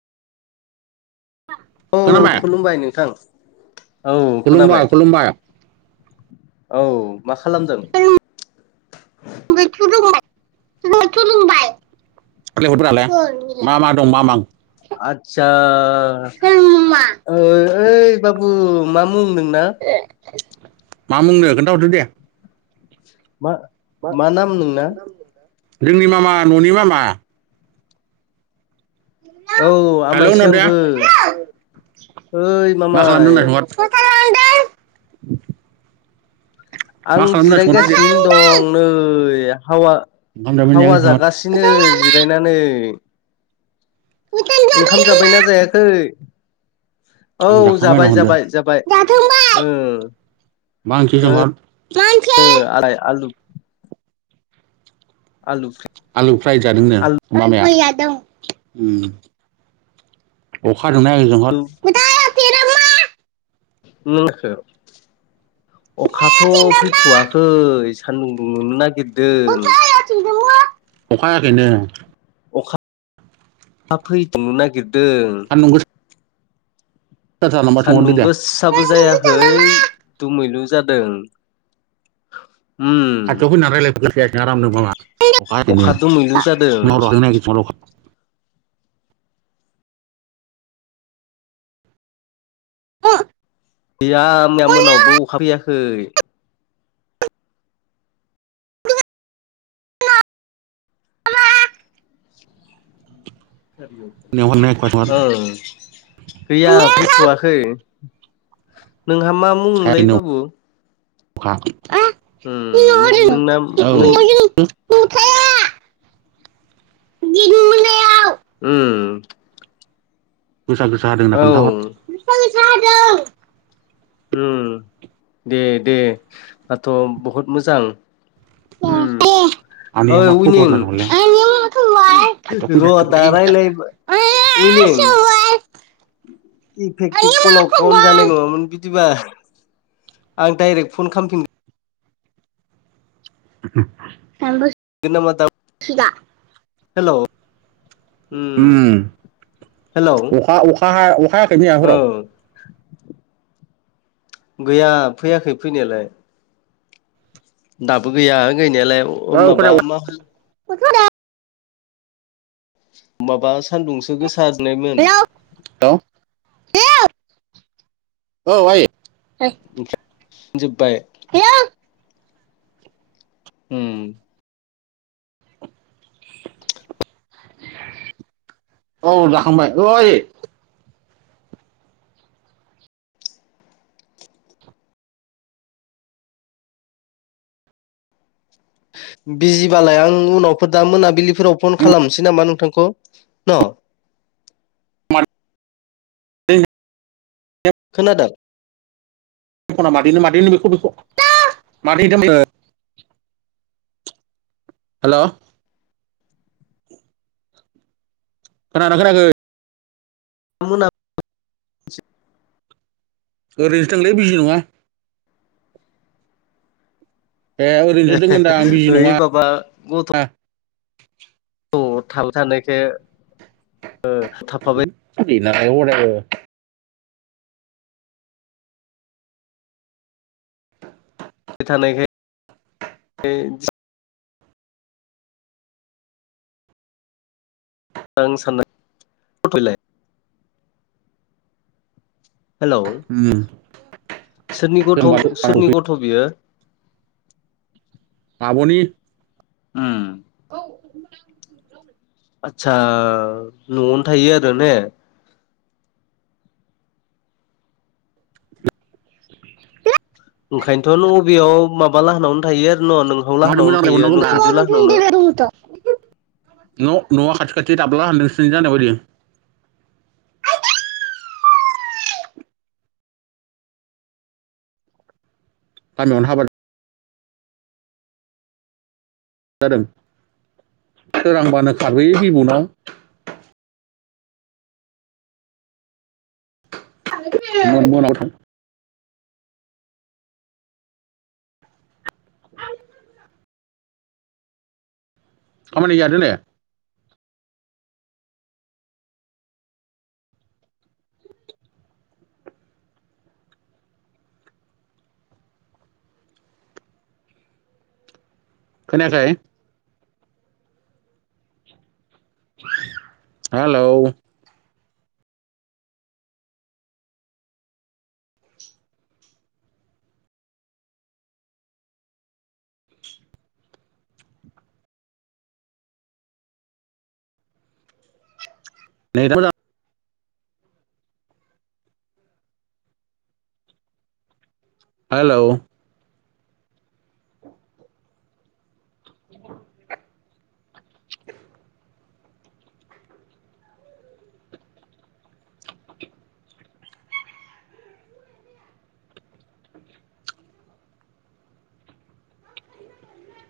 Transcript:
औ खोनाबाय खुलुमबाय नोंथां। औ खुलुमबाय खोनाबाय खुलुमबाय औ मा खालामदों? खुलुमबाय [unintelligible] [unintelligible] आतसा सोर मुङा ओ ओइ बाबु मा मुं नोंना? ए मा मुंनो खोन्थाहरदो दे मा मा नाम नोंना जोंनि मामा न'नि मामा औ आमायसो आंबो ओइ [unintelligible] मा मामाय खालामदो? मा आं खालामदों होनना सोंहरदो दे जिरायगासिनो दं। नै आ हावा ओंखाम जाबायना हावा जायाखै जागासिनो जिरायनानै। [unintelligible] ओंखाम सोंहर जाबायना जायाखै? आं औ जाखांबाय जाबाय होनना हरदो जाबाय जाबाय जाखांबाय ओं मा ओंखि सोंहर [unintelligible] ओ आदाय आलु। आलु ओंख्रि। आलु फ्राय जादोंनो मामाया आलुफ्राय जादों ओम अखा हादोंना हायाखै सोंहर [unintelligible] अखाथ' अखा फैथ'वाखै सान्दुं दुंनो नागिर अखा हखयाखै नामा अखा हायाखै नो। खा फैफिननो नागिरदों। [unintelligible] गोसाथार नामा सोंहरदो दे सान्दुंगोस साबबो जायाखै दुमैलु जादों। उम अखा दुमैलु जादों [unintelligible] [unintelligible] गैया मैया मोनावबो अखा फैयाखै। नायाखै सोंहर ओं अखा [unintelligible] गैया फैथ'वाखै नोंहा मा मुंमोनलै बाबु? उम [unintelligible] नोंना नों नुथाया दिनि मोनायाव उम गोसा गोसा हादों होन्ना औ खोन्थाहर गोसा गोसा हादों। उम दे दे दाथ' बहुद मोजां। उम आनैया ओइ मा खबर उनिं होनना सोंहरलाय आं खाथियाव फैनानै र' दा सोंहरलै रायलाय [unintelligible] उइनिं इफेक्टिभ आनैया मा कलाव कन जानाय खबर? नङामोन बिदिबा आं दाइरेक्ट फन खामफिन [unintelligible] [unintelligible] हेलौ उम हेलौ अखा अखा हा अखा हायाखै मैया औ हराव गैया फैयाखै फैनायालाय। दाबो गैया गैनायालाय। माबा मा ओं [unintelligible] माबा सान्दुंसो गोसा दुंनायमोन। [unintelligible] हेलौ औ आयै [unintelligible] [unintelligible] जोब्बाय हेलौ उम [inaudible] औ जाखांबाय औ आयै। बिजिबालाय आं उनावफोर दा मोनाबिलिफोराव फन खालामनोसै नामा नोंथांखौ न? [unintelligible] खोनादों? [unintelligible] मादैनो मादैनो बेखौ बेखौ मादैनो [unintelligible] हेलौ खोनादोंना खोनायाखै? [unintelligible] ओरैनोथो थोंलै बिजि नङा। ए ओरैनोसो दों होनदां आं बिजि [unintelligible] ओइ नङा बाबा गथ' औ थाबाय थानायखाइ ओ थाफाबाय [unintelligible] थानायखाय [unintelligible] आं साननाय [unintelligible] हेलौ उम सोरनि गथ' सोंबाथ' सोरनि गथ' बियो? आब'नि उम औ [unintelligible] आदसा न'आवनो थायो आरो ने? ओंखायनोथ' नों अबेयाव माबा लाहानावनो थायो आरो न' नोंहाव मारै मोजां लाहोनावनो थायो नोंखुनजो लाहानावनो। रायलायहरनांगौब्रा न' न'आ खाथि खाथि दाब्ला नोंसिनिजों आंनिदो बायदि। गामियावनो हाबा जादों सोरांबानो खारबोयो बिबौनाव। [unintelligible] म' मना गोथां [unintelligible] खामानि गैया दिनै? खोनायाखै? हेलौ नेदा मोजां हेलौ [unintelligible]